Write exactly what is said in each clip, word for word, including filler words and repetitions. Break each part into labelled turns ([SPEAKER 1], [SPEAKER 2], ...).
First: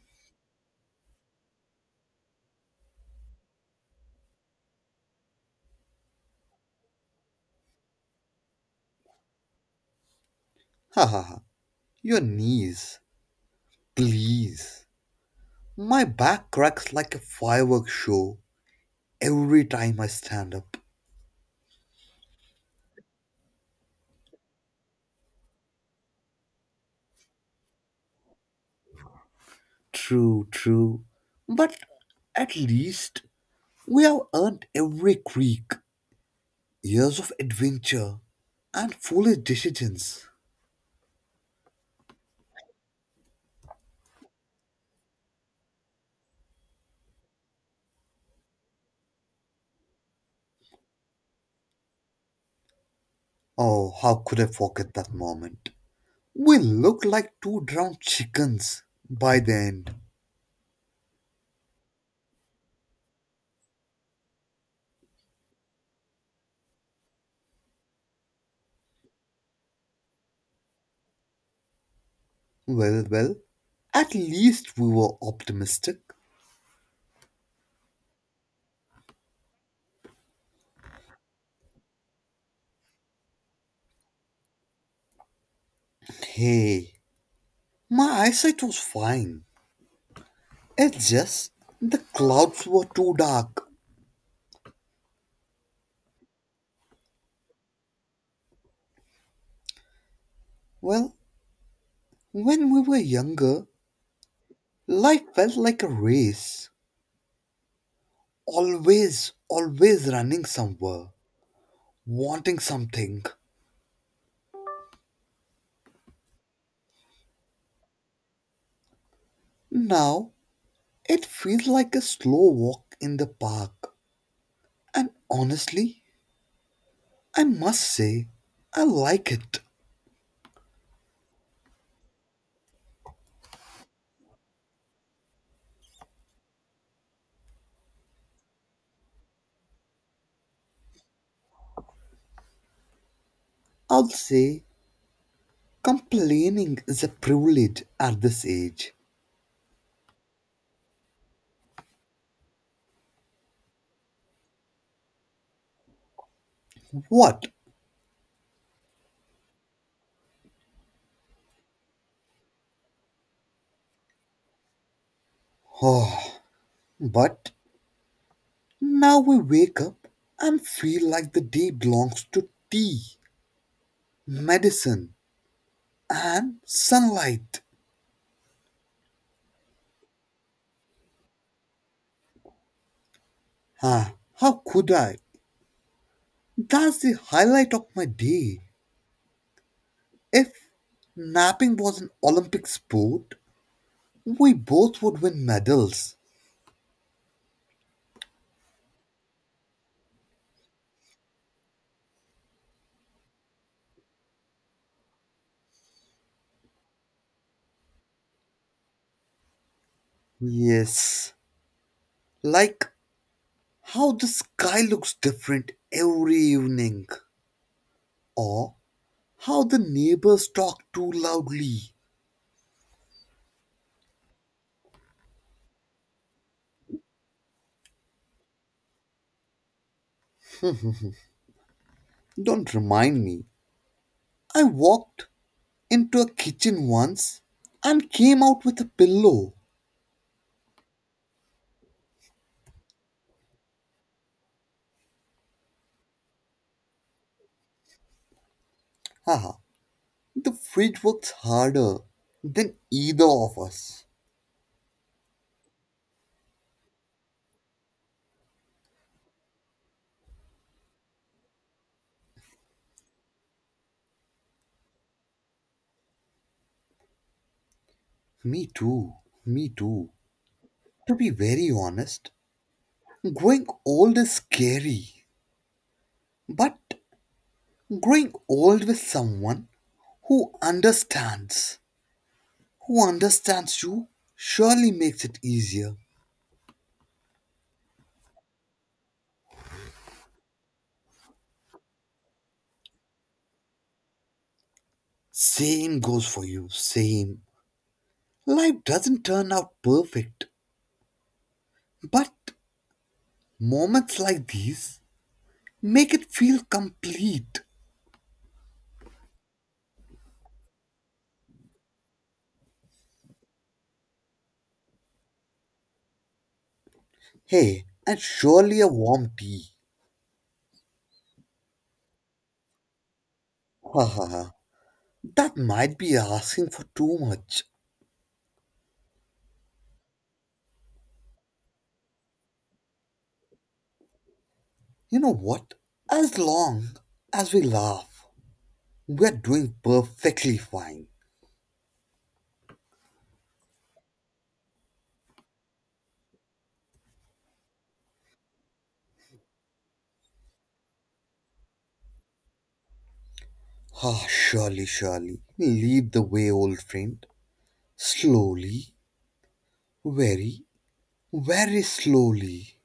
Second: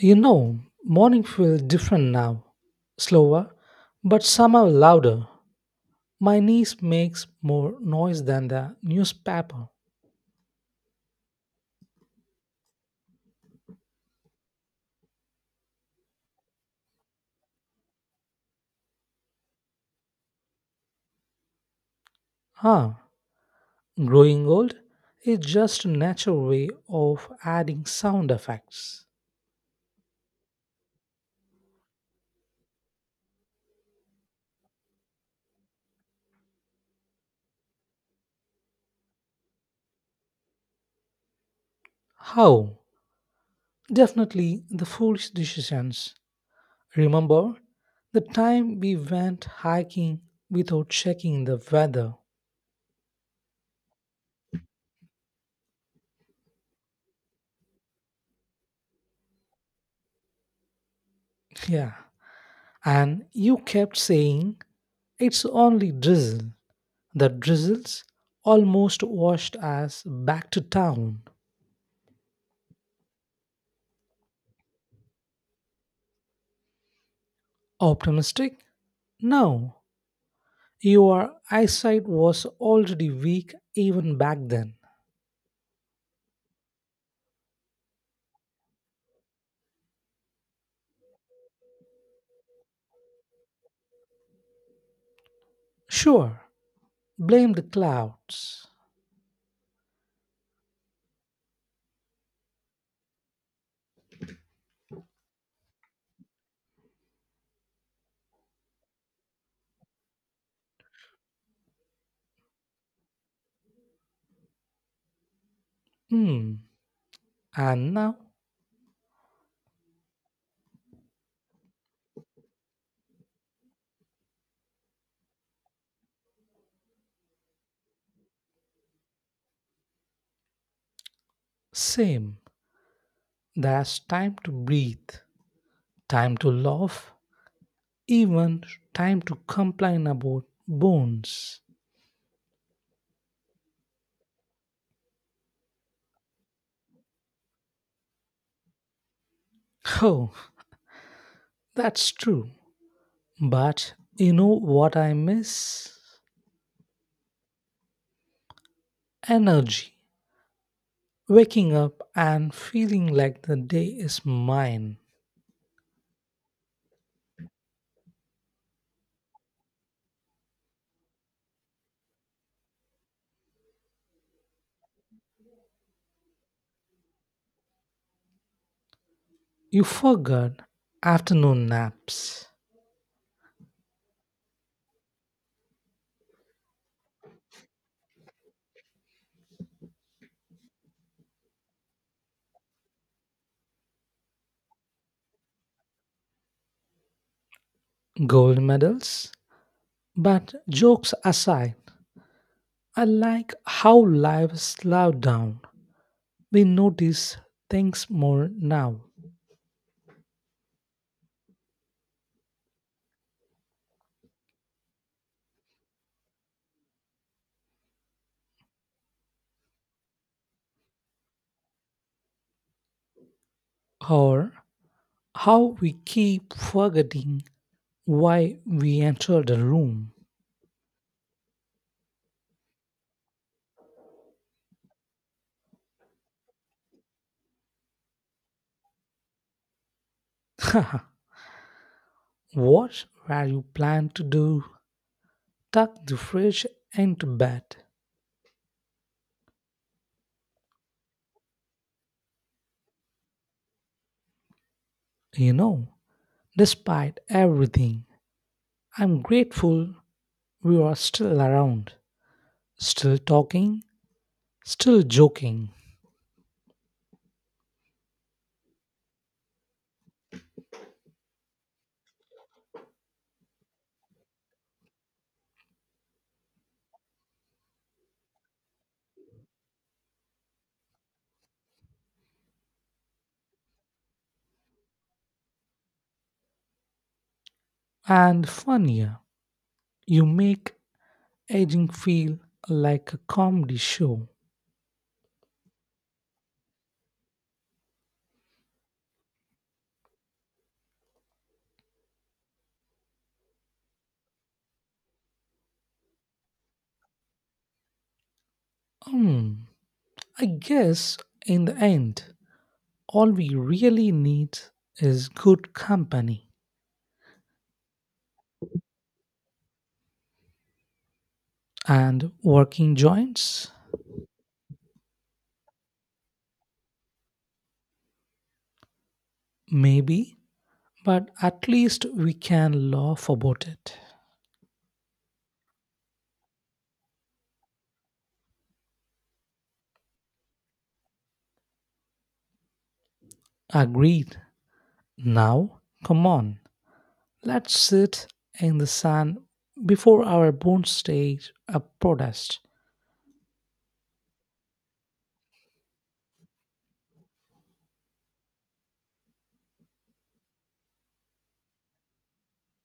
[SPEAKER 1] You know, morning feels different now. Slower, but somehow louder. My niece makes more noise than the newspaper.
[SPEAKER 2] Ha ha ha. Your knees, please. My back cracks like a fireworks show every time I stand up.
[SPEAKER 1] Ah, growing old is just a natural way of adding sound effects.
[SPEAKER 2] True, true. But at least we have earned every creak, years of adventure, and foolish decisions.
[SPEAKER 1] How? Definitely the foolish decisions. Remember the time we went hiking without checking the weather?
[SPEAKER 2] Oh, how could I forget that moment? We looked like two drowned chickens by the end.
[SPEAKER 1] Yeah. And you kept saying it's only drizzle. The drizzles almost washed us back to town.
[SPEAKER 2] Well, well, at least we were optimistic.
[SPEAKER 1] Optimistic? No. Your eyesight was already weak even back then.
[SPEAKER 2] Hey, my eyesight was fine. It's just the clouds were too dark.
[SPEAKER 1] Sure, blame the clouds.
[SPEAKER 2] Well, when we were younger, life felt like a race. Always, always running somewhere, wanting something.
[SPEAKER 1] Hmm. And now,
[SPEAKER 2] Now, it feels like a slow walk in the park. And honestly, I must say, I like it.
[SPEAKER 1] same. There's time to breathe, time to laugh, even time to complain about bones.
[SPEAKER 2] I'll say, complaining is a privilege at this age.
[SPEAKER 1] Oh, that's true. But you know what I miss?
[SPEAKER 2] What?
[SPEAKER 1] Energy. Waking up and feeling like the day is mine.
[SPEAKER 2] Oh, but now we wake up and feel like the day belongs to tea, medicine, and sunlight.
[SPEAKER 1] You forgot afternoon naps,
[SPEAKER 2] Ah, how could I? That's the highlight of my day. If napping was an Olympic sport, we both would win medals.
[SPEAKER 1] gold medals. But jokes aside, I like how life slowed down. We notice things more now,
[SPEAKER 2] Yes, like how the sky looks different every evening, or how the neighbors talk too loudly.
[SPEAKER 1] or how we keep forgetting why we entered the room.
[SPEAKER 2] Don't remind me. I walked into a kitchen once and came out with a pillow.
[SPEAKER 1] What were you planning to do? Tuck the fridge into bed.
[SPEAKER 2] Haha, the fridge works harder than either of us.
[SPEAKER 1] You know, despite everything, I'm grateful we are still around, still talking, still joking,
[SPEAKER 2] Me too, me too. To be very honest, growing old is scary, but growing old with someone who understands, who understands you, surely makes it easier.
[SPEAKER 1] and funnier. You make aging feel like a comedy show.
[SPEAKER 2] Same goes for you, same. Life doesn't turn out perfect, but moments like these make it feel complete.
[SPEAKER 1] Hmm, I guess in the end, all we really need is good company
[SPEAKER 2] Hey, and surely a warm tea.
[SPEAKER 1] and working joints,
[SPEAKER 2] Ha ha ha. That might be asking for too much.
[SPEAKER 1] maybe, but at least we can laugh about it.
[SPEAKER 2] You know what? As long as we laugh, we're doing perfectly fine.
[SPEAKER 1] Agreed. Now, come on. Let's sit in the sun before our bones stage of protest.
[SPEAKER 2] Ah, surely, surely. Lead the way, old friend. Slowly, very, very slowly.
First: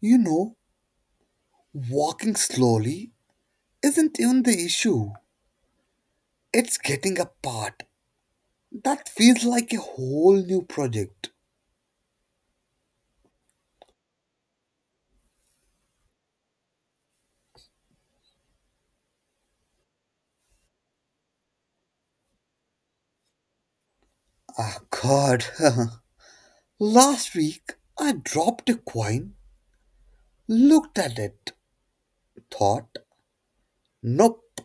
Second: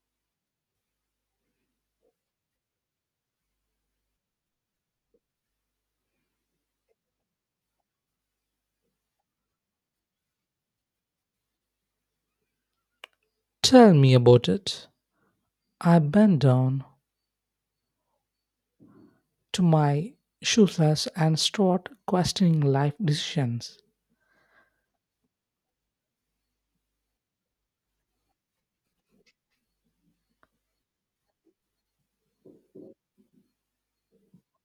[SPEAKER 2] You know, walking slowly isn't even the issue. It's getting apart that feels like a whole new project.
[SPEAKER 1] Tell me about it. I bend down to my shoelace and start questioning life decisions.
[SPEAKER 2] Ah, God. Last week, I dropped a coin, looked at it, thought, nope,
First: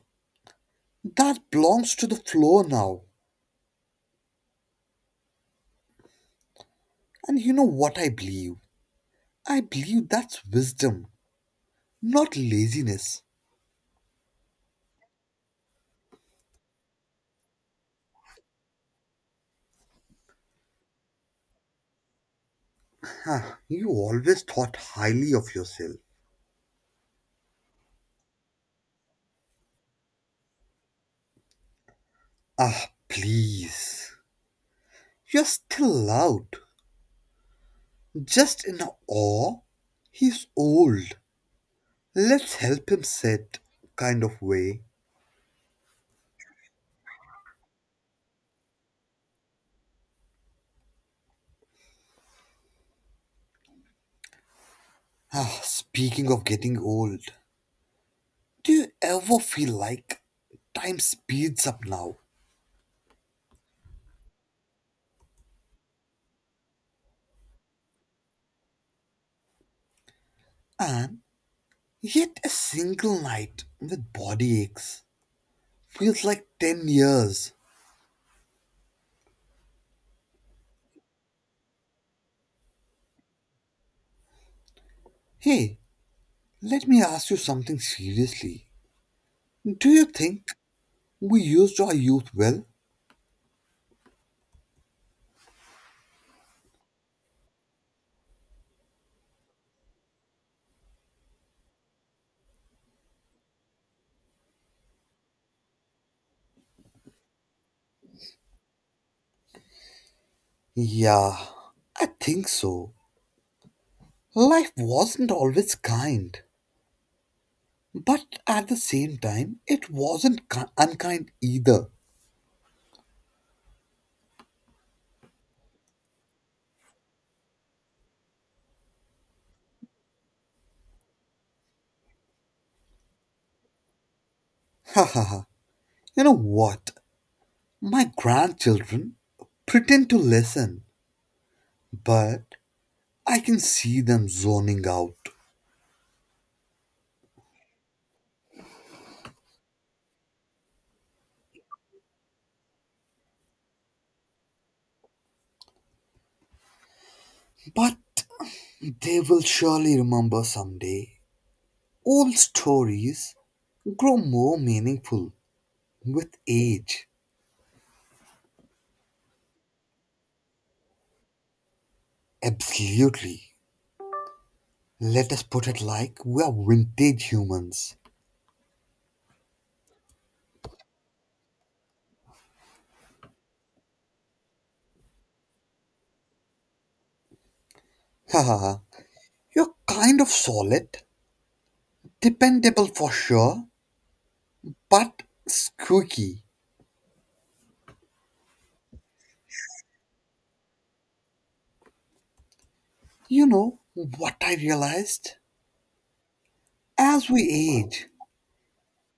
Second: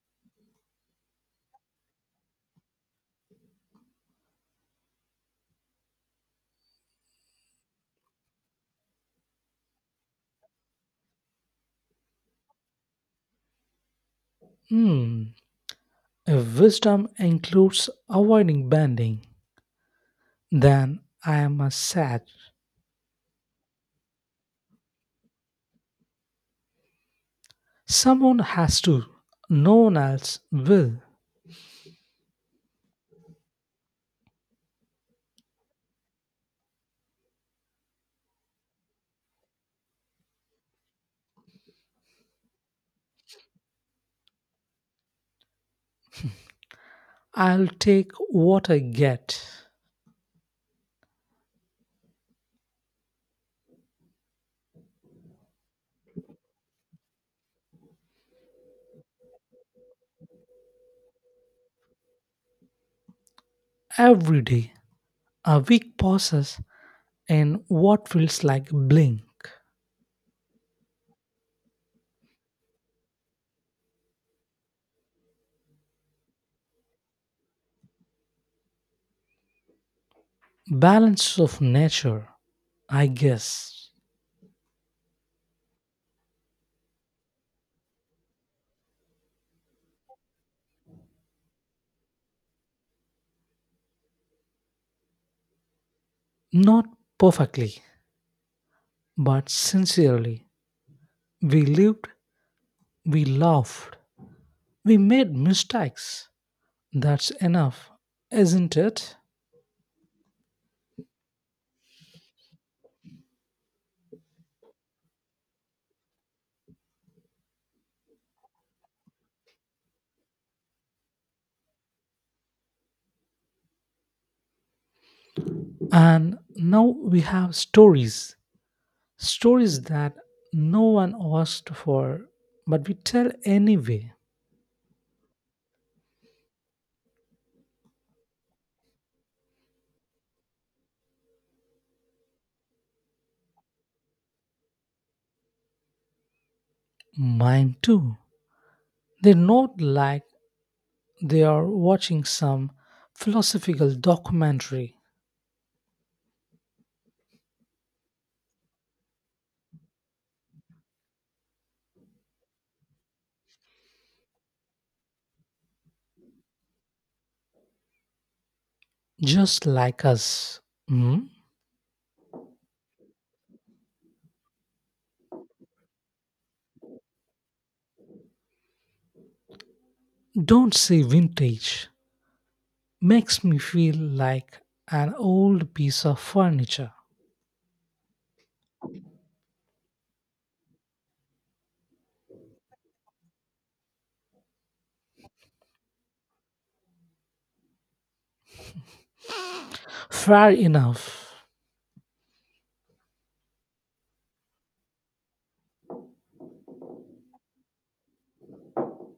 [SPEAKER 2] that belongs to the floor now. And you know what I believe? I believe that's wisdom, not laziness.
[SPEAKER 1] Hmm, if wisdom includes avoiding bending, then I am a sage.
[SPEAKER 2] Huh, you always thought highly of yourself.
[SPEAKER 1] Someone has to, no one else will.
[SPEAKER 2] Ah, please. You're still loud, just in awe. He's old. Let's help him sit, kind of way.
[SPEAKER 1] I'll take what I get.
[SPEAKER 2] Ah, speaking of getting old, do you ever feel like time speeds up now?
[SPEAKER 1] Every day, a week passes and what feels like blink.
[SPEAKER 2] And yet a single night with body aches feels like 10 years.
[SPEAKER 1] Balance of nature, I guess.
[SPEAKER 2] Hey, let me ask you something seriously. Do you think we used our youth well?
[SPEAKER 1] Not perfectly, but sincerely. We lived, we laughed, we made mistakes. That's enough, isn't it?
[SPEAKER 2] Yeah, I think so. Life wasn't always kind, but at the same time, it wasn't ki- unkind either.
[SPEAKER 1] And now we have stories. Stories that no one asked for, but we tell anyway.
[SPEAKER 2] Ha ha ha. You know what? My grandchildren pretend to listen, but I can see them zoning out.
[SPEAKER 1] Mine too. They're not like they are watching some philosophical documentary
[SPEAKER 2] But they will surely remember someday. Old stories grow more meaningful with age.
[SPEAKER 1] just like us. Hmm?
[SPEAKER 2] Absolutely. Let us put it like we are vintage humans.
[SPEAKER 1] Don't say vintage. Makes me feel like an old piece of furniture.
[SPEAKER 2] Ha ha ha. You're kind of solid, dependable for sure, but squeaky.
[SPEAKER 1] Fair enough.
[SPEAKER 2] You know what I realized? As we age,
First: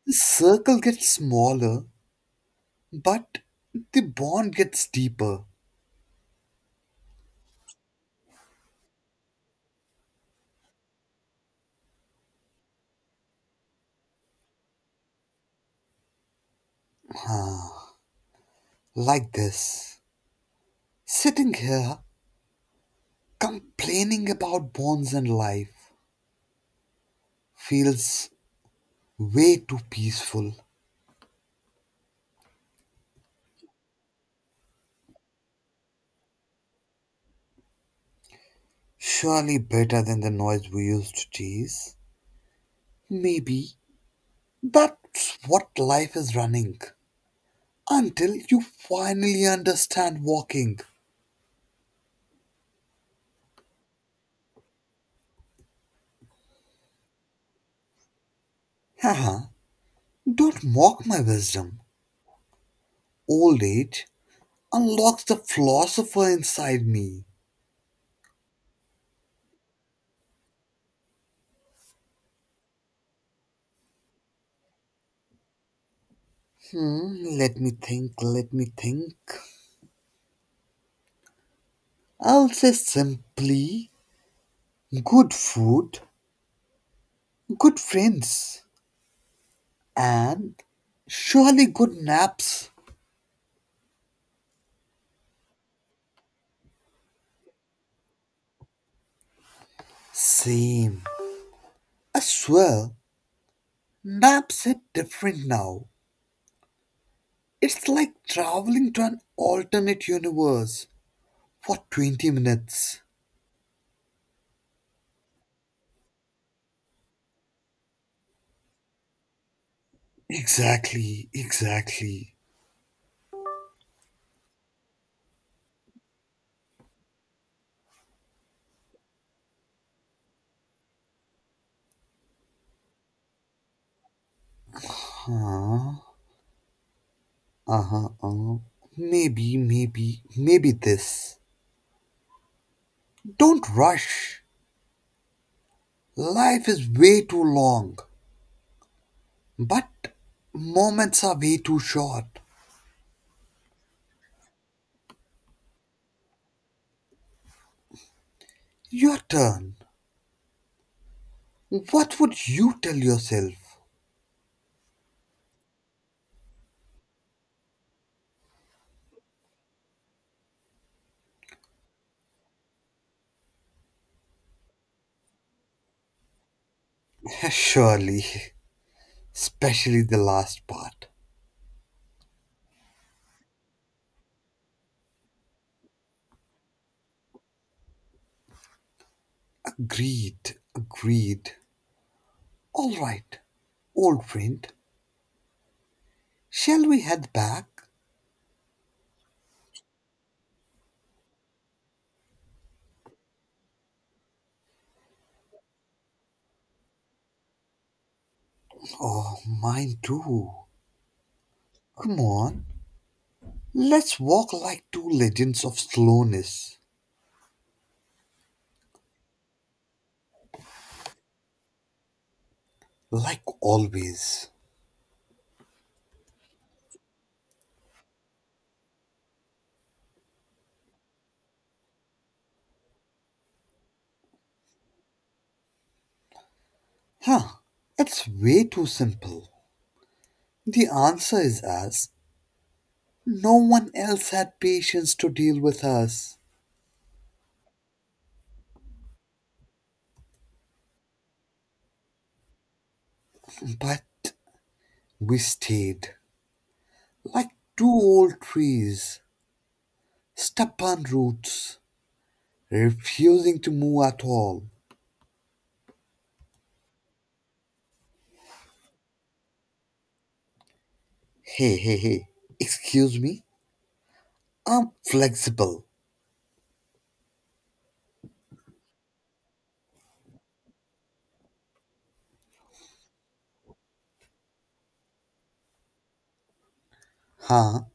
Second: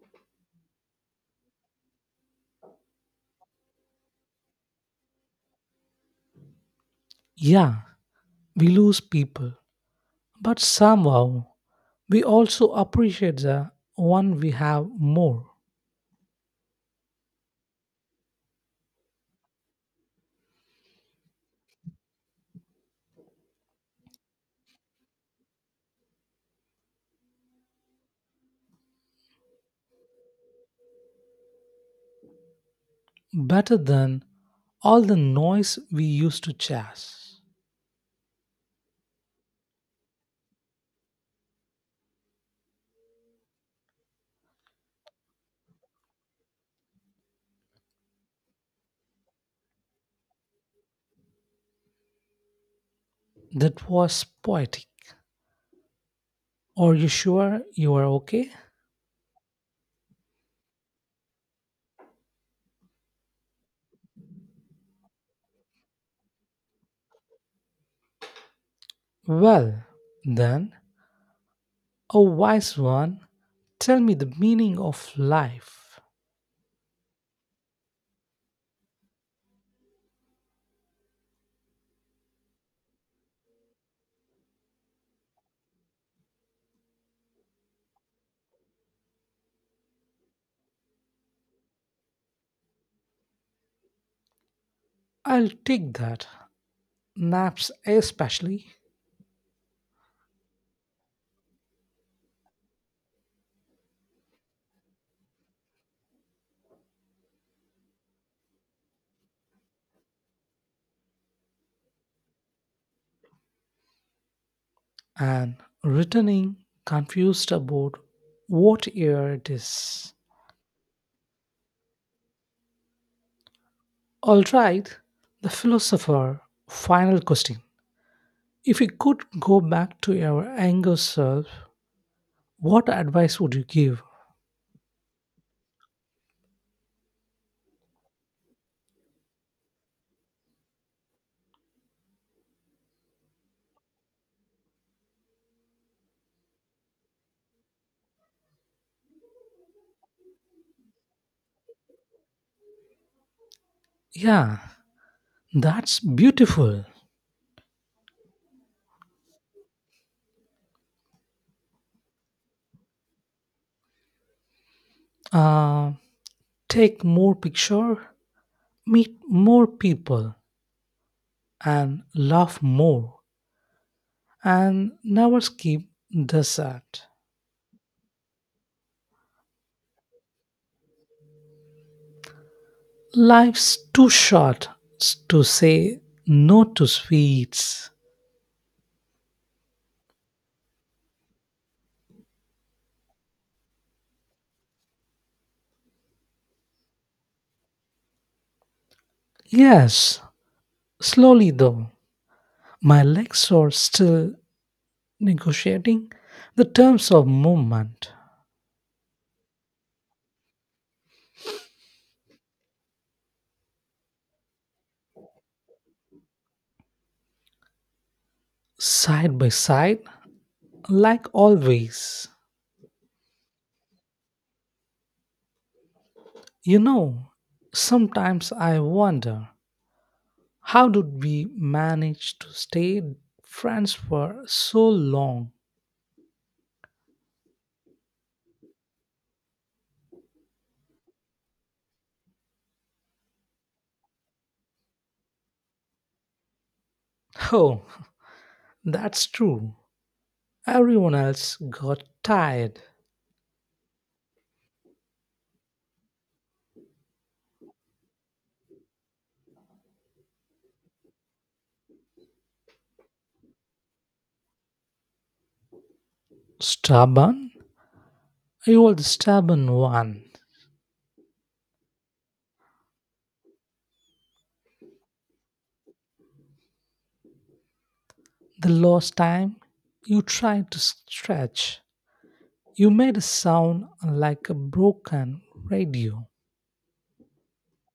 [SPEAKER 2] the circle gets smaller, but the bond gets deeper.
[SPEAKER 1] Yeah, we lose people. But somehow, we also appreciate the one we have more,
[SPEAKER 2] Like this. Sitting here complaining about bonds and life feels way too peaceful.
[SPEAKER 1] better than all the noise we used to chase.
[SPEAKER 2] Surely better than the noise we used to chase. Maybe that's what life is running. Until you finally understand walking.
[SPEAKER 1] That was poetic. Are you sure you are okay?
[SPEAKER 2] Haha, don't mock my wisdom. Old age unlocks the philosopher inside me.
[SPEAKER 1] Well, then, a wise one, tell me the meaning of life.
[SPEAKER 2] Hmm, let me think, let me think. I'll say simply good food, good friends, and surely good naps.
[SPEAKER 1] I'll take that, naps especially,
[SPEAKER 2] Same. I swear, naps are different now. It's like traveling to an alternate universe for 20 minutes.
[SPEAKER 1] and returning confused about what year it is.
[SPEAKER 2] Exactly, exactly.
[SPEAKER 1] All right, the philosopher, final question. If you could go back to your younger self, what advice would you give?
[SPEAKER 2] Huh? Uh-huh. Uh, maybe, maybe, maybe this. Don't rush. Life is way too long, but moments are way too short.
[SPEAKER 1] Yeah, that's beautiful.
[SPEAKER 2] Your turn. What would you tell yourself?
[SPEAKER 1] Uh, take more picture, meet more people and laugh more and never skip the sad.
[SPEAKER 2] Surely, especially the last part.
[SPEAKER 1] Life's too short to say no to sweets.
[SPEAKER 2] Agreed, agreed. All right, old friend, shall we head back?
[SPEAKER 1] Yes, slowly though. My legs are still negotiating the terms of movement,
[SPEAKER 2] Oh, mine too. Come on, let's walk like two legends of slowness.
[SPEAKER 1] side by side, like always.
[SPEAKER 2] Like always.
[SPEAKER 1] You know, sometimes I wonder how did we manage to stay friends for so long?
[SPEAKER 2] Huh, it's way too simple. The answer is us. No one else had patience to deal with us.
[SPEAKER 1] Oh, that's true. Everyone else got tired.
[SPEAKER 2] But we stayed. Like two old trees, stubborn roots, refusing to move at all.
[SPEAKER 1] Stubborn? You were the stubborn one.
[SPEAKER 2] Hey, hey, hey. Excuse me? I'm flexible.
[SPEAKER 1] The last time you tried to stretch, you made a sound like a broken radio.
[SPEAKER 2] Huh?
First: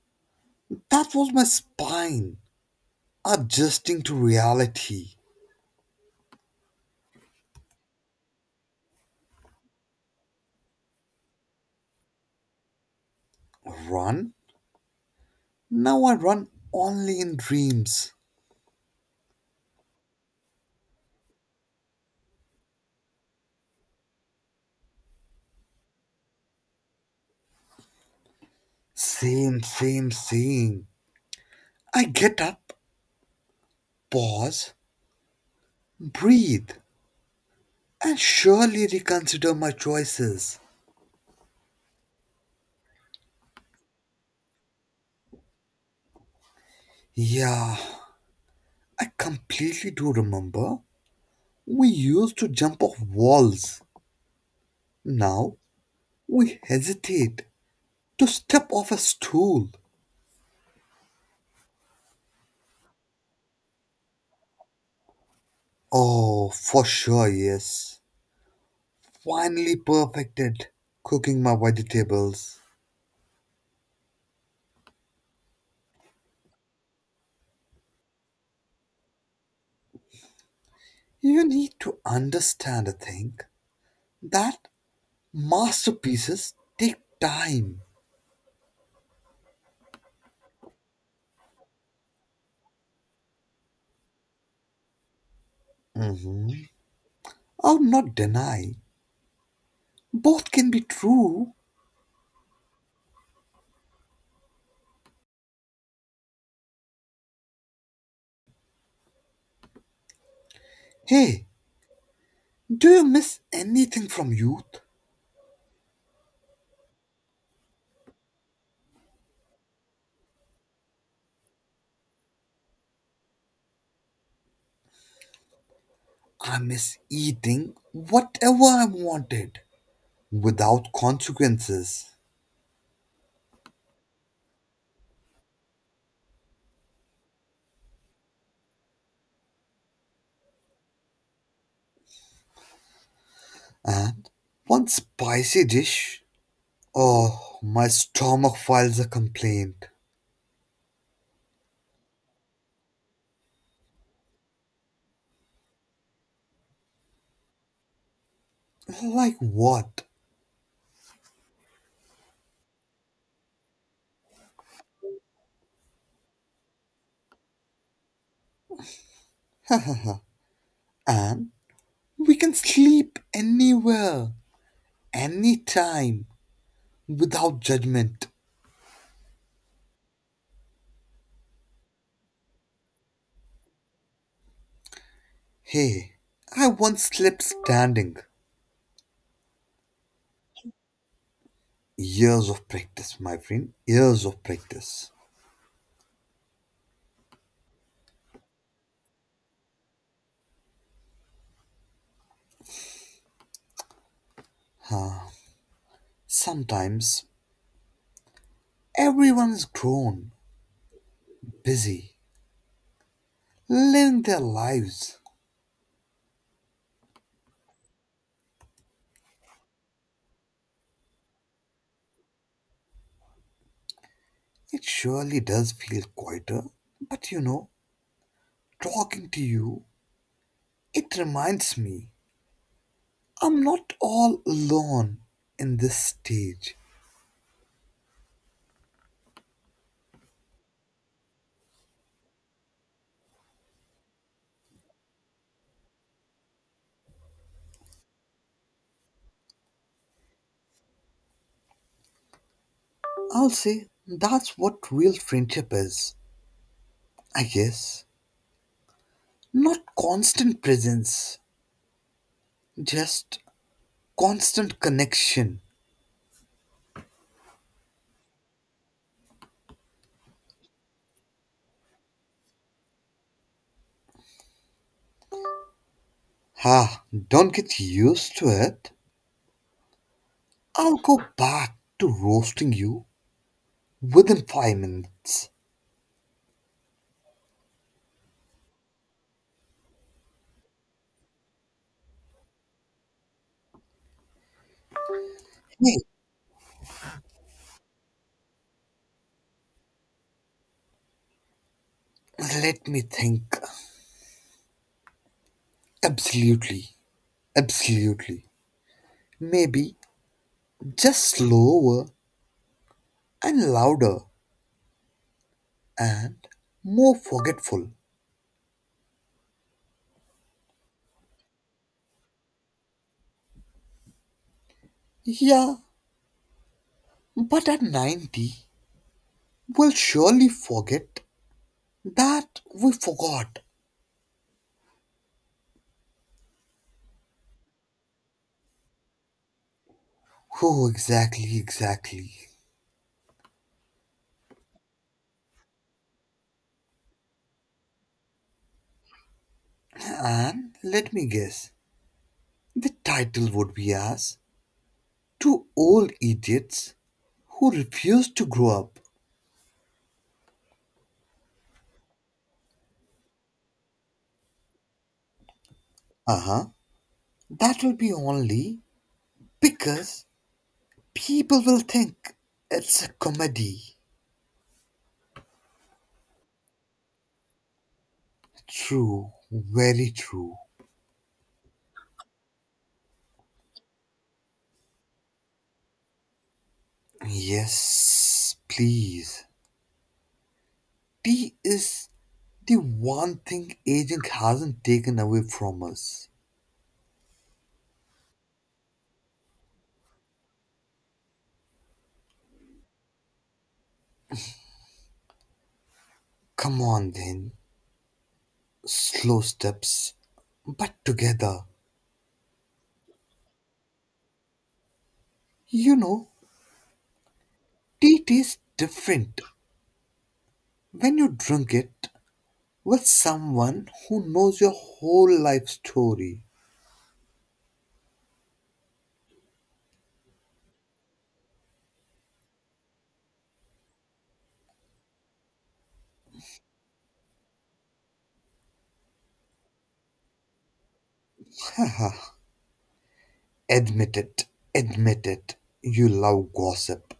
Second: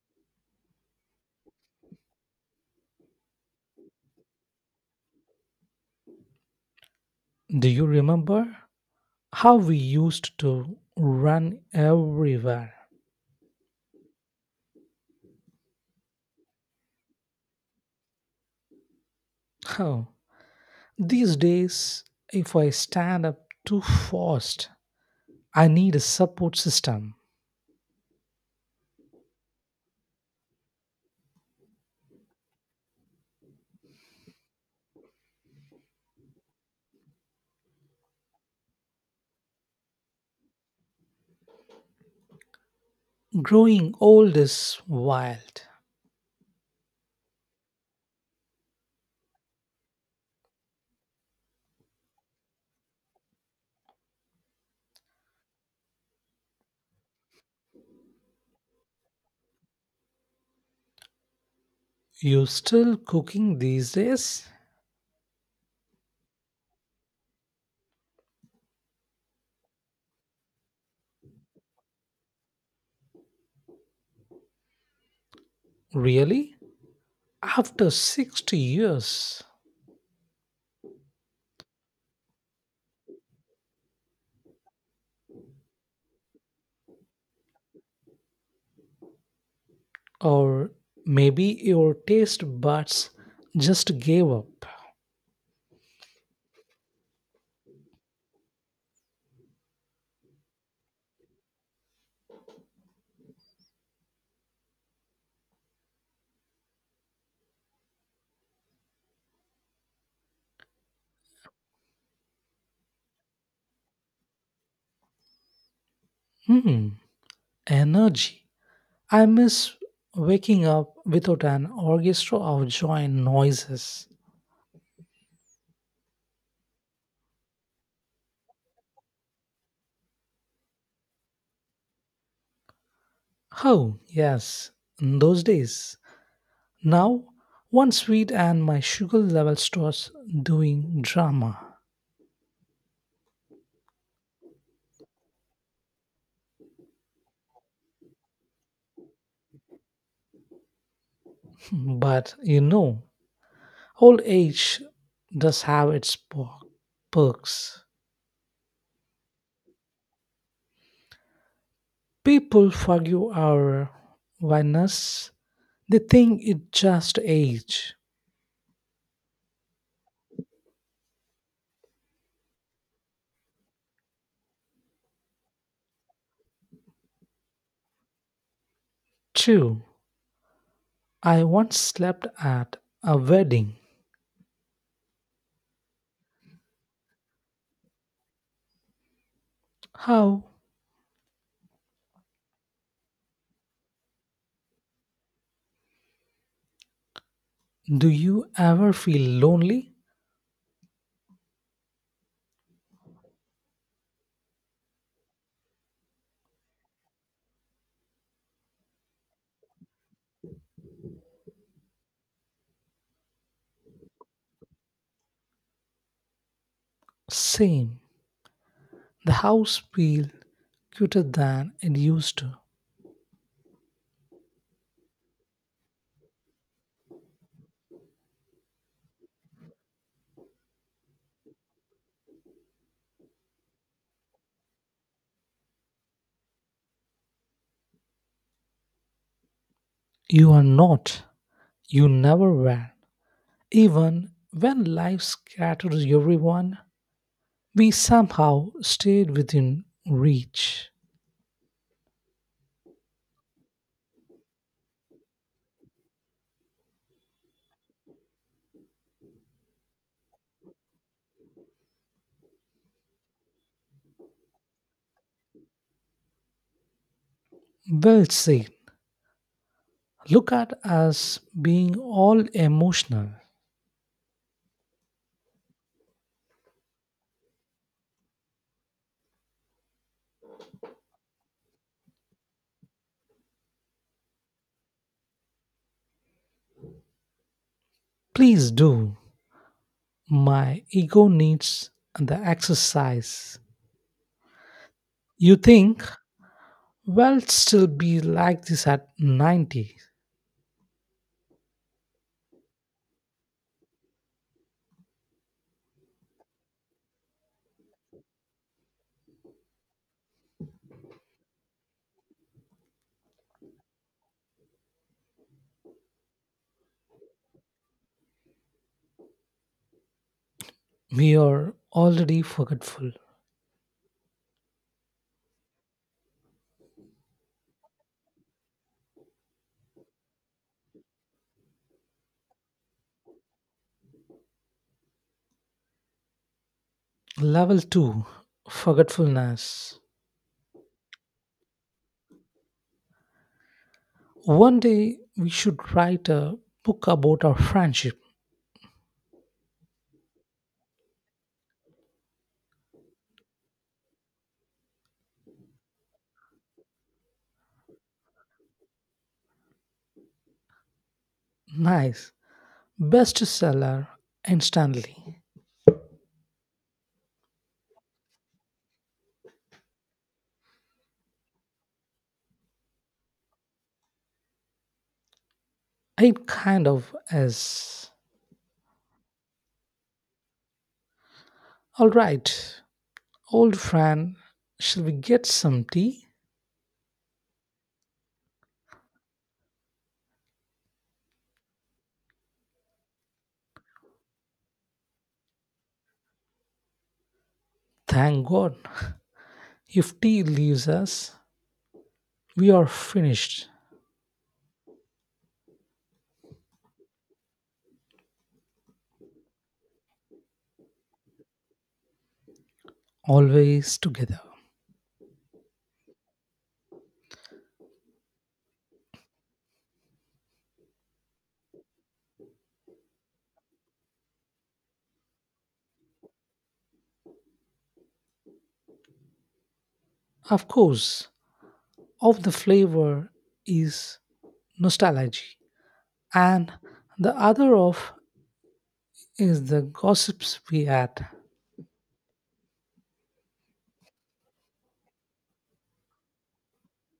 [SPEAKER 2] That was my spine adjusting to reality.
[SPEAKER 1] Do you remember how we used to run everywhere?
[SPEAKER 2] Run? Now I run only in dreams.
[SPEAKER 1] Oh, these days, if I stand up too fast, I need a support system.
[SPEAKER 2] Same, same, same. I get up, pause, breathe, and surely reconsider my choices.
[SPEAKER 1] Growing old is wild.
[SPEAKER 2] Yeah, I completely do remember. We used to jump off walls. Now we hesitate to step off a stool.
[SPEAKER 1] You still cooking these days?
[SPEAKER 2] Oh, for sure, yes. Finally perfected cooking my vegetables.
[SPEAKER 1] Really? After sixty years?
[SPEAKER 2] You need to understand a thing that masterpieces take time.
[SPEAKER 1] Or maybe your taste buds just gave up.
[SPEAKER 2] Mhm. I'll not deny both can be true. Hey, do you miss anything from youth?
[SPEAKER 1] Hmm, energy. I miss waking up without an orchestra of joint noises.
[SPEAKER 2] I miss eating whatever I wanted without consequences.
[SPEAKER 1] Oh, yes, in those days. Now, one sweet and my sugar level starts doing drama.
[SPEAKER 2] And one spicy dish. Oh, my stomach files a complaint.
[SPEAKER 1] But you know, old age does have its po- perks.
[SPEAKER 2] Like what?
[SPEAKER 1] People forgive our whiners. They think it just age.
[SPEAKER 2] And we can sleep anywhere, anytime, without judgment.
[SPEAKER 1] True, I once slept at a wedding.
[SPEAKER 2] Hey, I once slipped standing.
[SPEAKER 1] How
[SPEAKER 2] Years of practice, my friend. Years of practice.
[SPEAKER 1] do you ever feel lonely?
[SPEAKER 2] Sometimes everyone is grown, busy, living their lives.
[SPEAKER 1] Same. The house feels cuter than it used to.
[SPEAKER 2] It surely does feel quieter. But you know, talking to you, it reminds me I'm not all alone in this stage.
[SPEAKER 1] You are not. You never were. Even when life scatters everyone, we somehow stayed within reach.
[SPEAKER 2] I'll say that's what real friendship is, I guess. Not constant presence, just constant connection.
[SPEAKER 1] Well said. Look at us being all emotional.
[SPEAKER 2] Ah, don't get used to it. I'll go back to roasting you within five minutes.
[SPEAKER 1] Please do. My ego needs the exercise. You
[SPEAKER 2] Hey,
[SPEAKER 1] think, well, still be like this at ninety.
[SPEAKER 2] let me think. Absolutely, absolutely. Maybe just slower and louder and more forgetful.
[SPEAKER 1] We are already forgetful.
[SPEAKER 2] Yeah, but at ninety, we'll surely forget that we forgot.
[SPEAKER 1] Level two forgetfulness.
[SPEAKER 2] Oh, exactly, exactly.
[SPEAKER 1] One day we should write a book about our friendship.
[SPEAKER 2] And let me guess, the title would be as Two Old Idiots Who Refuse to Grow Up.
[SPEAKER 1] Nice. Bestseller instantly.
[SPEAKER 2] Uh huh. That will be only because people will think it's a comedy.
[SPEAKER 1] It kind of is.
[SPEAKER 2] True, very true.
[SPEAKER 1] All right, old friend, shall we get some tea?
[SPEAKER 2] Yes, please. Tea is the one thing aging hasn't taken away from us.
[SPEAKER 1] Thank God. If tea leaves us, we are finished.
[SPEAKER 2] Come on then, slow steps, but together.
[SPEAKER 1] Always together.
[SPEAKER 2] You know, tea tastes different when you drink it with someone who knows your whole life story.
[SPEAKER 1] Of course, of the flavor is nostalgia, and the other of is the gossips we had.
[SPEAKER 2] Haha. Admit it. Admit it. You love gossip.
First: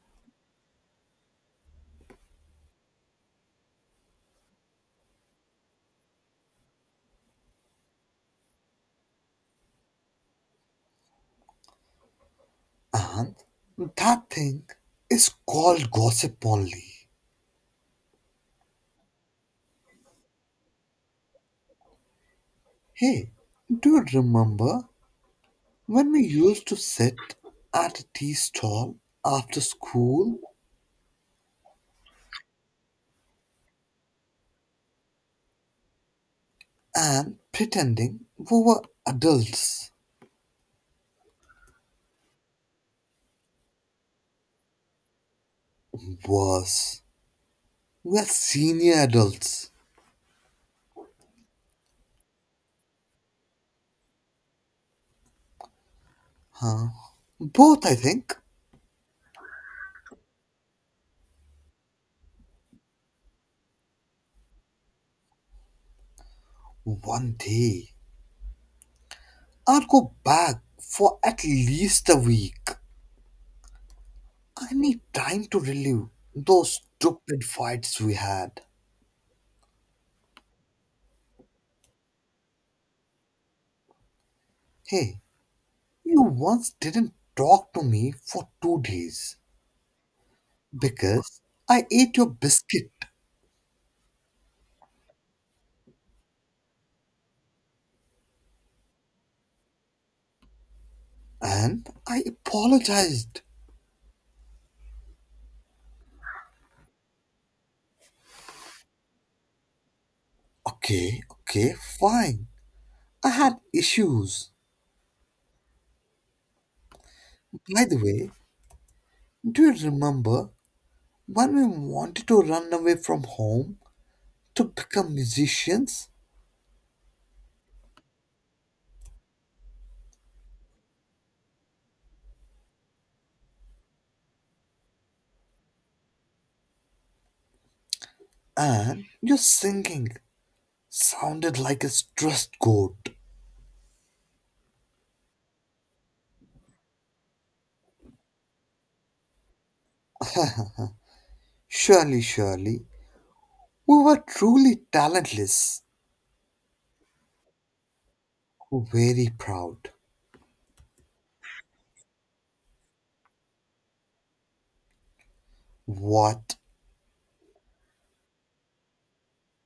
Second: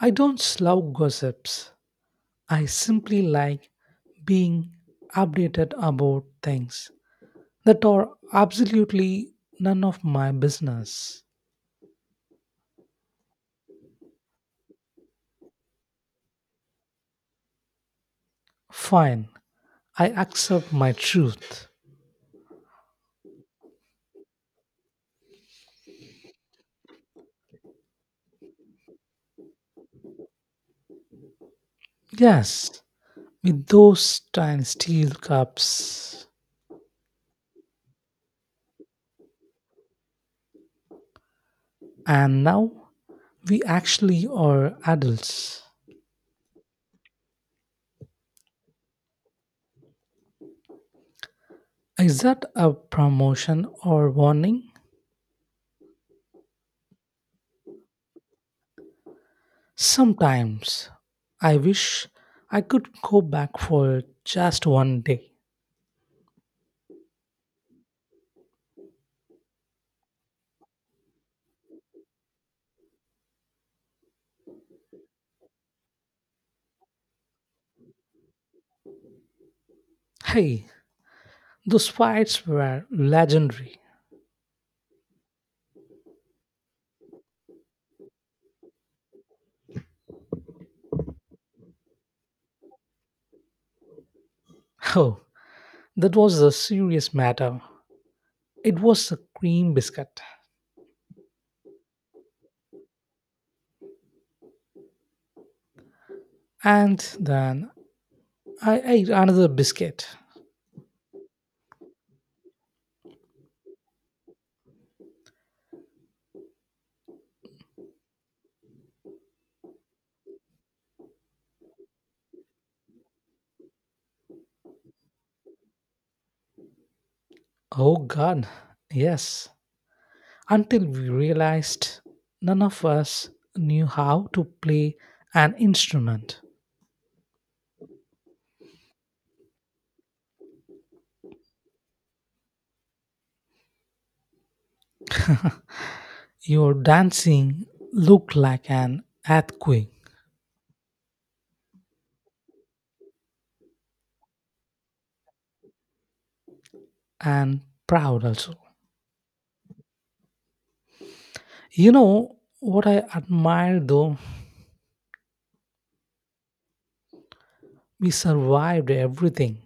[SPEAKER 1] I don't slough gossips. I simply like being updated about things that are absolutely none of my business.
[SPEAKER 2] And that thing is called gossip only.
[SPEAKER 1] Fine, I accept my truth.
[SPEAKER 2] Hey, do you remember when we used to sit at a tea stall after school
[SPEAKER 1] Yes, with those tiny steel cups.
[SPEAKER 2] and pretending we were adults?
[SPEAKER 1] And now we actually are adults.
[SPEAKER 2] Worse, we are senior adults.
[SPEAKER 1] Is that a promotion or warning?
[SPEAKER 2] Huh? Both, I think.
[SPEAKER 1] Sometimes I wish I could go back for just one day.
[SPEAKER 2] One day. I'll go back for at least a week. I need time to relive those stupid fights we had.
[SPEAKER 1] Hey, those fights were legendary.
[SPEAKER 2] Hey, you once didn't talk to me for two days because I ate your biscuit
[SPEAKER 1] Oh, that was a serious matter. It was a cream biscuit.
[SPEAKER 2] and I apologized.
[SPEAKER 1] And then I ate another biscuit.
[SPEAKER 2] Okay, okay, fine. I had issues. By the way, do you remember when we wanted to run away from home to become musicians?
[SPEAKER 1] Oh god, yes. Until we realized none of us knew how to play an instrument.
[SPEAKER 2] And your singing sounded like a stressed goat.
[SPEAKER 1] Your dancing looked like an earthquake
[SPEAKER 2] Surely, surely, we were truly talentless.
[SPEAKER 1] and proud also.
[SPEAKER 2] Very proud.
[SPEAKER 1] You know what I admire though?
[SPEAKER 2] What?
[SPEAKER 1] We survived everything,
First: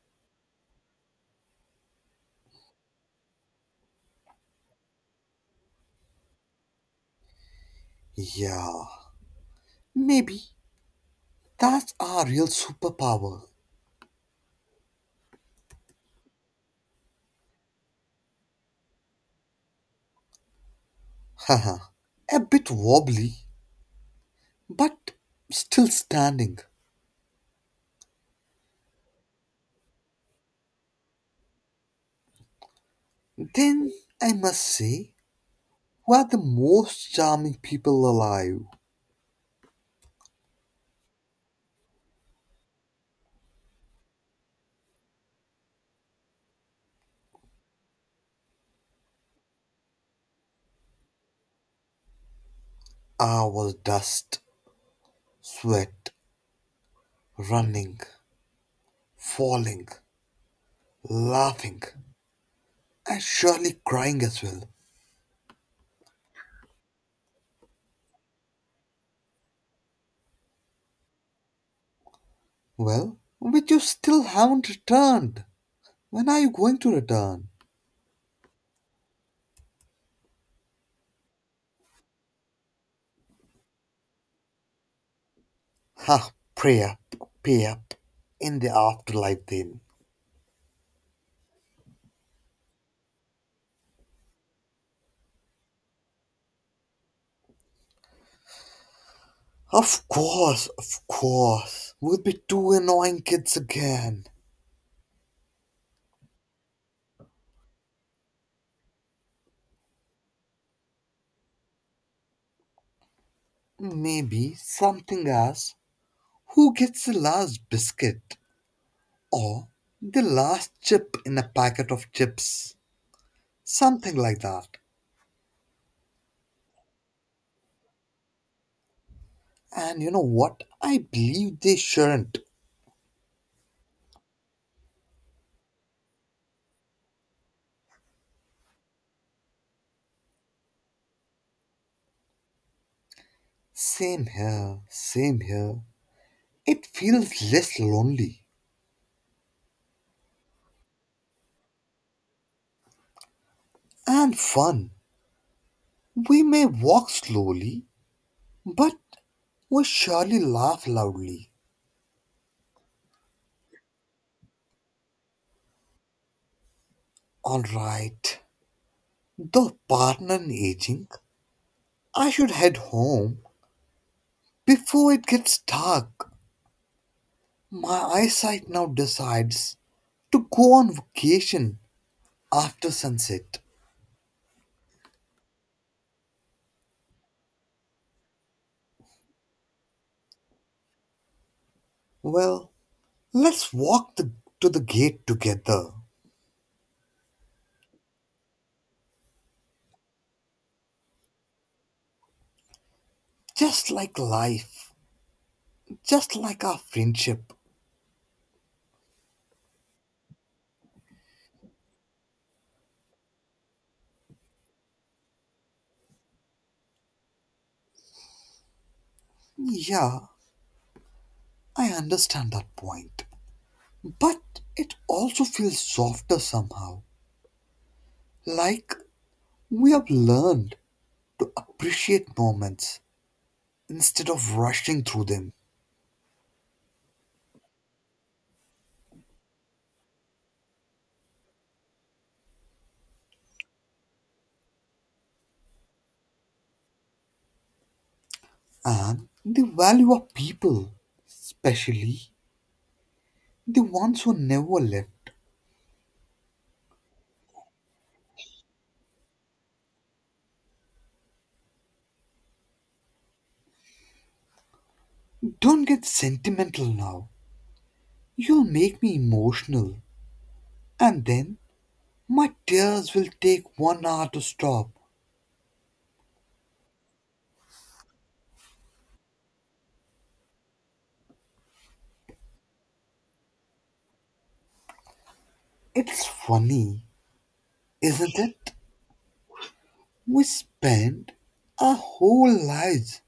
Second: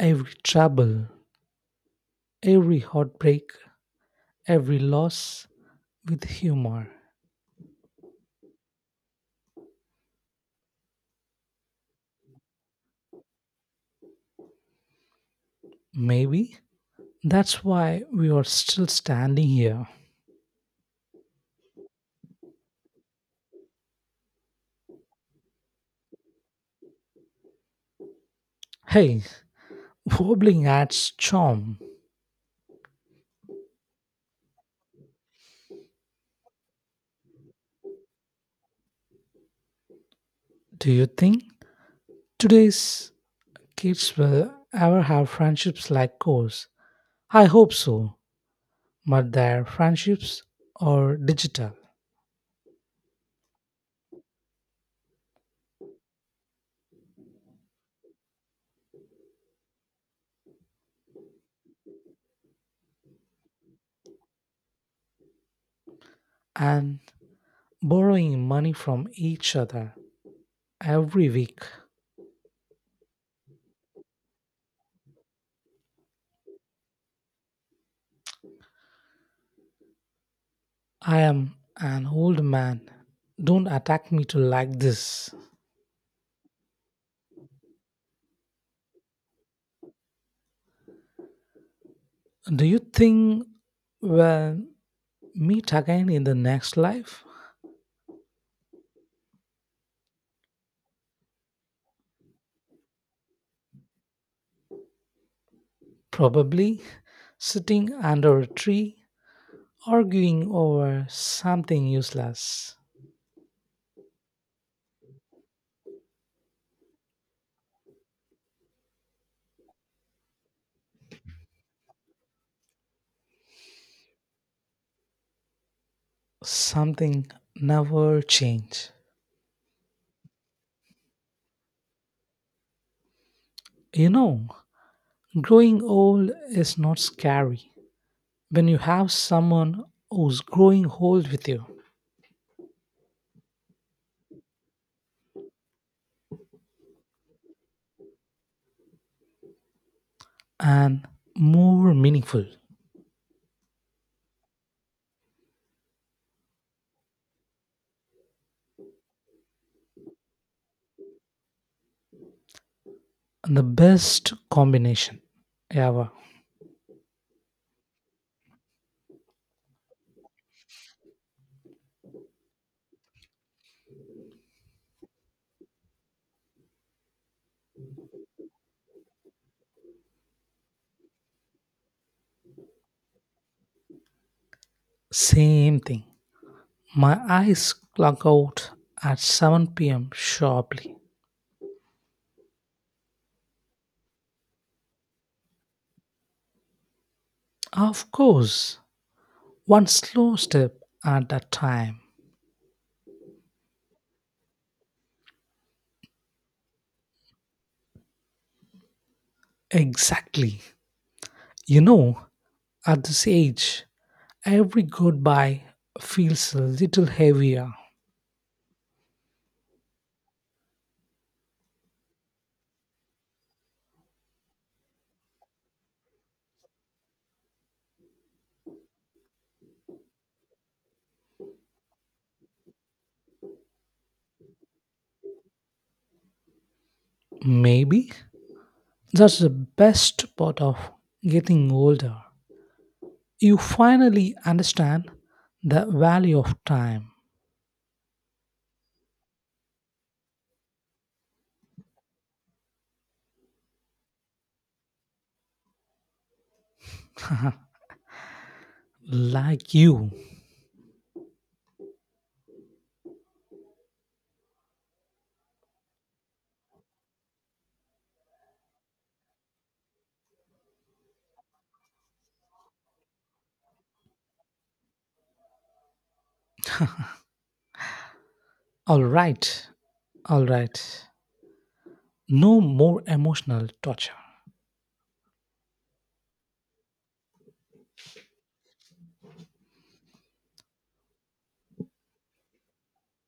[SPEAKER 1] every trouble, every heartbreak, every loss with humor.
[SPEAKER 2] Yeah. Maybe that's our real superpower.
[SPEAKER 1] Maybe that's why we are still standing here.
[SPEAKER 2] Haha, a bit wobbly, but still standing.
[SPEAKER 1] Hey, wobbling adds charm.
[SPEAKER 2] Then I must say, we are the most charming people alive.
[SPEAKER 1] Do you think today's kids will ever have friendships like ours? I hope so, but their friendships are digital
[SPEAKER 2] Our dust, sweat, running, falling, laughing, and surely crying as well.
[SPEAKER 1] and borrowing money from each other every week.
[SPEAKER 2] Well, but you still haven't returned. When are you going to return?
[SPEAKER 1] I am an old man. Don't attack me to like this.
[SPEAKER 2] Ha, pray up, pay up. In the afterlife, then.
[SPEAKER 1] Do you think we'll meet again in the next life?
[SPEAKER 2] Of course, of course. Would be two annoying kids again.
[SPEAKER 1] Probably sitting under a tree arguing over something useless,
[SPEAKER 2] Maybe something else. Who gets the last biscuit? Or the last chip in a packet of chips? Something like that.
[SPEAKER 1] something never change.
[SPEAKER 2] And you know what? I believe they shouldn't.
[SPEAKER 1] You know, growing old is not scary when you have someone who's growing old with you
[SPEAKER 2] Same here, same here. It feels less lonely
[SPEAKER 1] and more meaningful
[SPEAKER 2] and fun. We may walk slowly, but we surely laugh loudly.
[SPEAKER 1] the best combination ever.
[SPEAKER 2] Alright, though pardon aging, I should head home before it gets dark. My eyesight now decides to go on vacation after sunset.
[SPEAKER 1] Same thing. My eyes clock out at seven p m sharply.
[SPEAKER 2] Well, let's walk the, to the gate together,
[SPEAKER 1] Of course, one slow step at a time.
[SPEAKER 2] just like life, just like our friendship.
[SPEAKER 1] Exactly. You know, at this age, every goodbye feels a little heavier.
[SPEAKER 2] Yeah, I understand that point. But it also feels softer somehow. Like we have learned to appreciate moments instead of rushing through them.
[SPEAKER 1] Maybe that's the best part of getting older. You finally understand the value of time.
[SPEAKER 2] And the value of people, especially the ones who never left.
[SPEAKER 1] Like you.
[SPEAKER 2] Don't get sentimental now. You'll make me emotional. And then my tears will take one hour to stop.
[SPEAKER 1] All right, all right. No more emotional torture.
[SPEAKER 2] It's funny, isn't it? We spend our whole lives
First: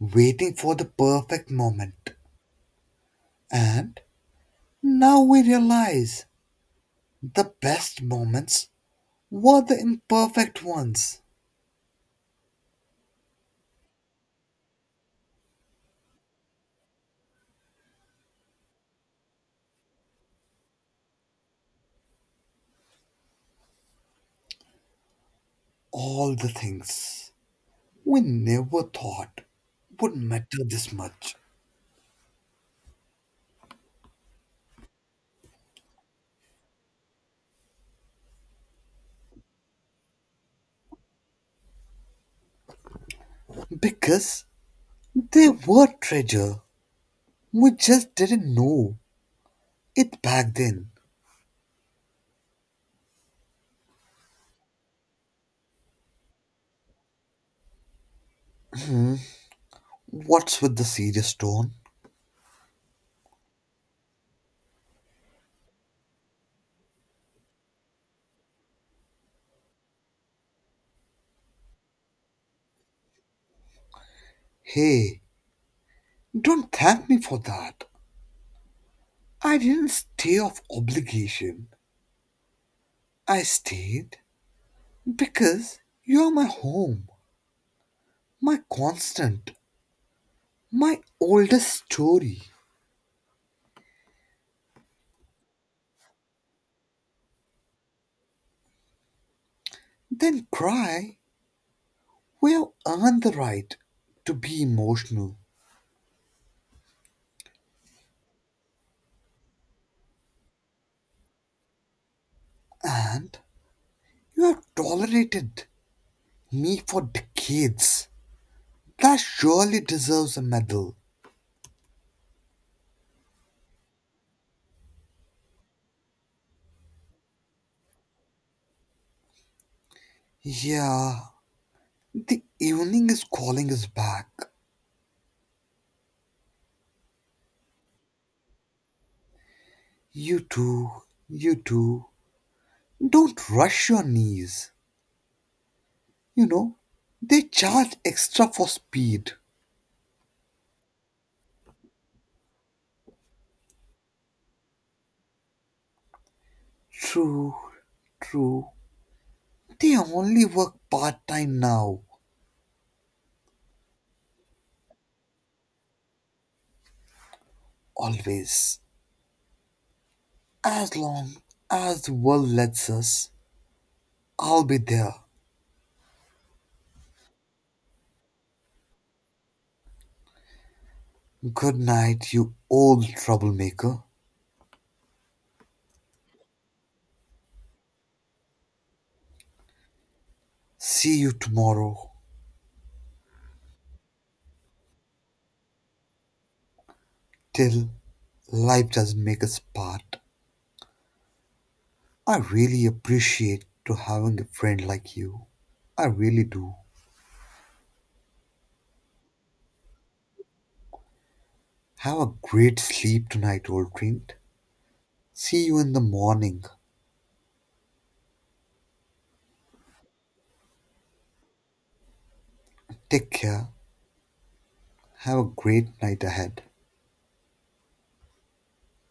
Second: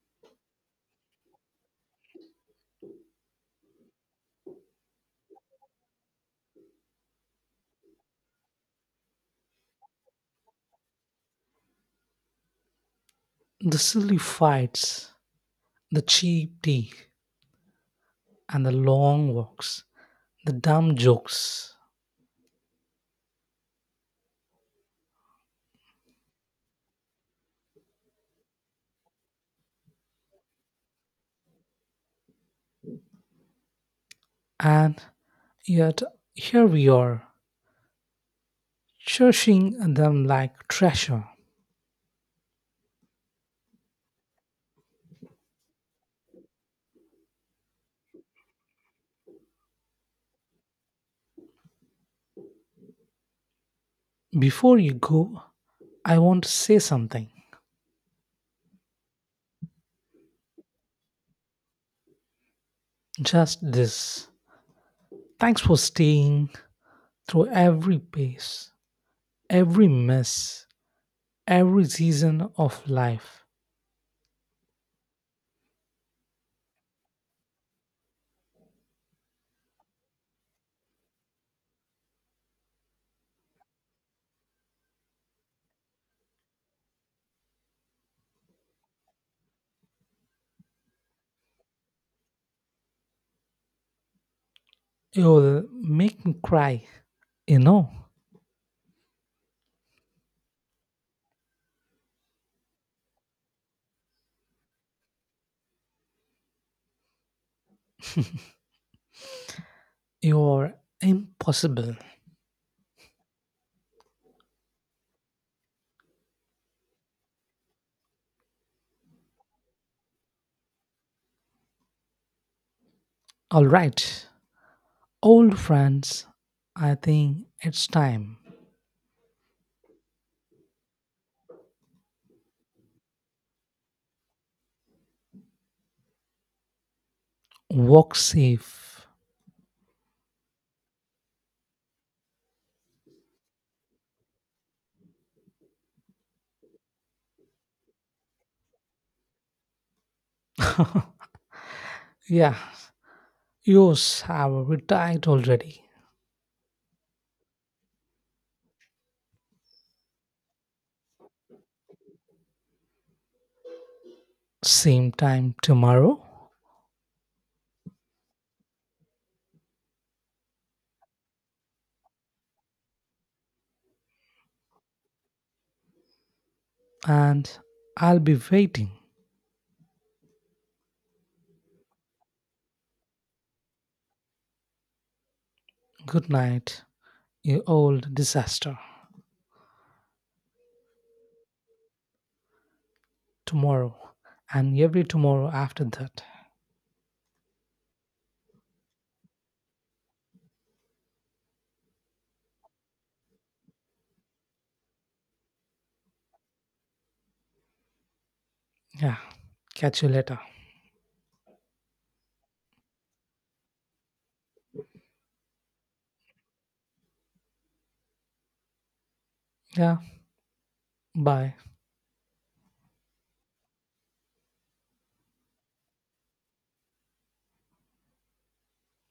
[SPEAKER 2] waiting for the perfect moment, and now we realize the best moments were the imperfect ones.
[SPEAKER 1] The silly fights, the cheap tea, and the long walks, the dumb jokes,
[SPEAKER 2] All the things we never thought would matter this much
[SPEAKER 1] and yet here we are, cherishing them like treasure.
[SPEAKER 2] because they were treasure. We just didn't know it back then.
[SPEAKER 1] Before you go, I want to say something.
[SPEAKER 2] What's with the serious tone?
[SPEAKER 1] Just this. Thanks for staying through every pace, every mess, every season of life.
[SPEAKER 2] Hey, don't thank me for that. I didn't stay of obligation. I stayed because you're my home, my constant, my oldest story.
[SPEAKER 1] You'll make me cry. You know,
[SPEAKER 2] Then cry. We have earned the right to be emotional,
[SPEAKER 1] you're impossible.
[SPEAKER 2] and you have tolerated me for decades. That surely deserves a medal.
[SPEAKER 1] All right, old friends, I think it's time.
[SPEAKER 2] Yeah, the evening is calling us back.
[SPEAKER 1] Walk safe.
[SPEAKER 2] You too, you too. Don't rush your knees. You know, they charge extra for speed.
[SPEAKER 1] Yeah, yours have retired already.
[SPEAKER 2] True, true. They only work part time now,
[SPEAKER 1] Same time tomorrow,
[SPEAKER 2] always. As long as the world lets us, I'll be there.
[SPEAKER 1] and I'll be waiting.
[SPEAKER 2] Good night, you old troublemaker.
[SPEAKER 1] Good night, you old disaster.
[SPEAKER 2] See you tomorrow.
[SPEAKER 1] Tomorrow, and every tomorrow after that.
[SPEAKER 2] Till life doesn't make us part. I really appreciate to having a friend like you. I really do.
[SPEAKER 1] Yeah, catch you later.
[SPEAKER 2] Have a great sleep tonight, old friend. See you in the morning.
[SPEAKER 1] Yeah, bye.
[SPEAKER 2] Take care. Have a great night ahead.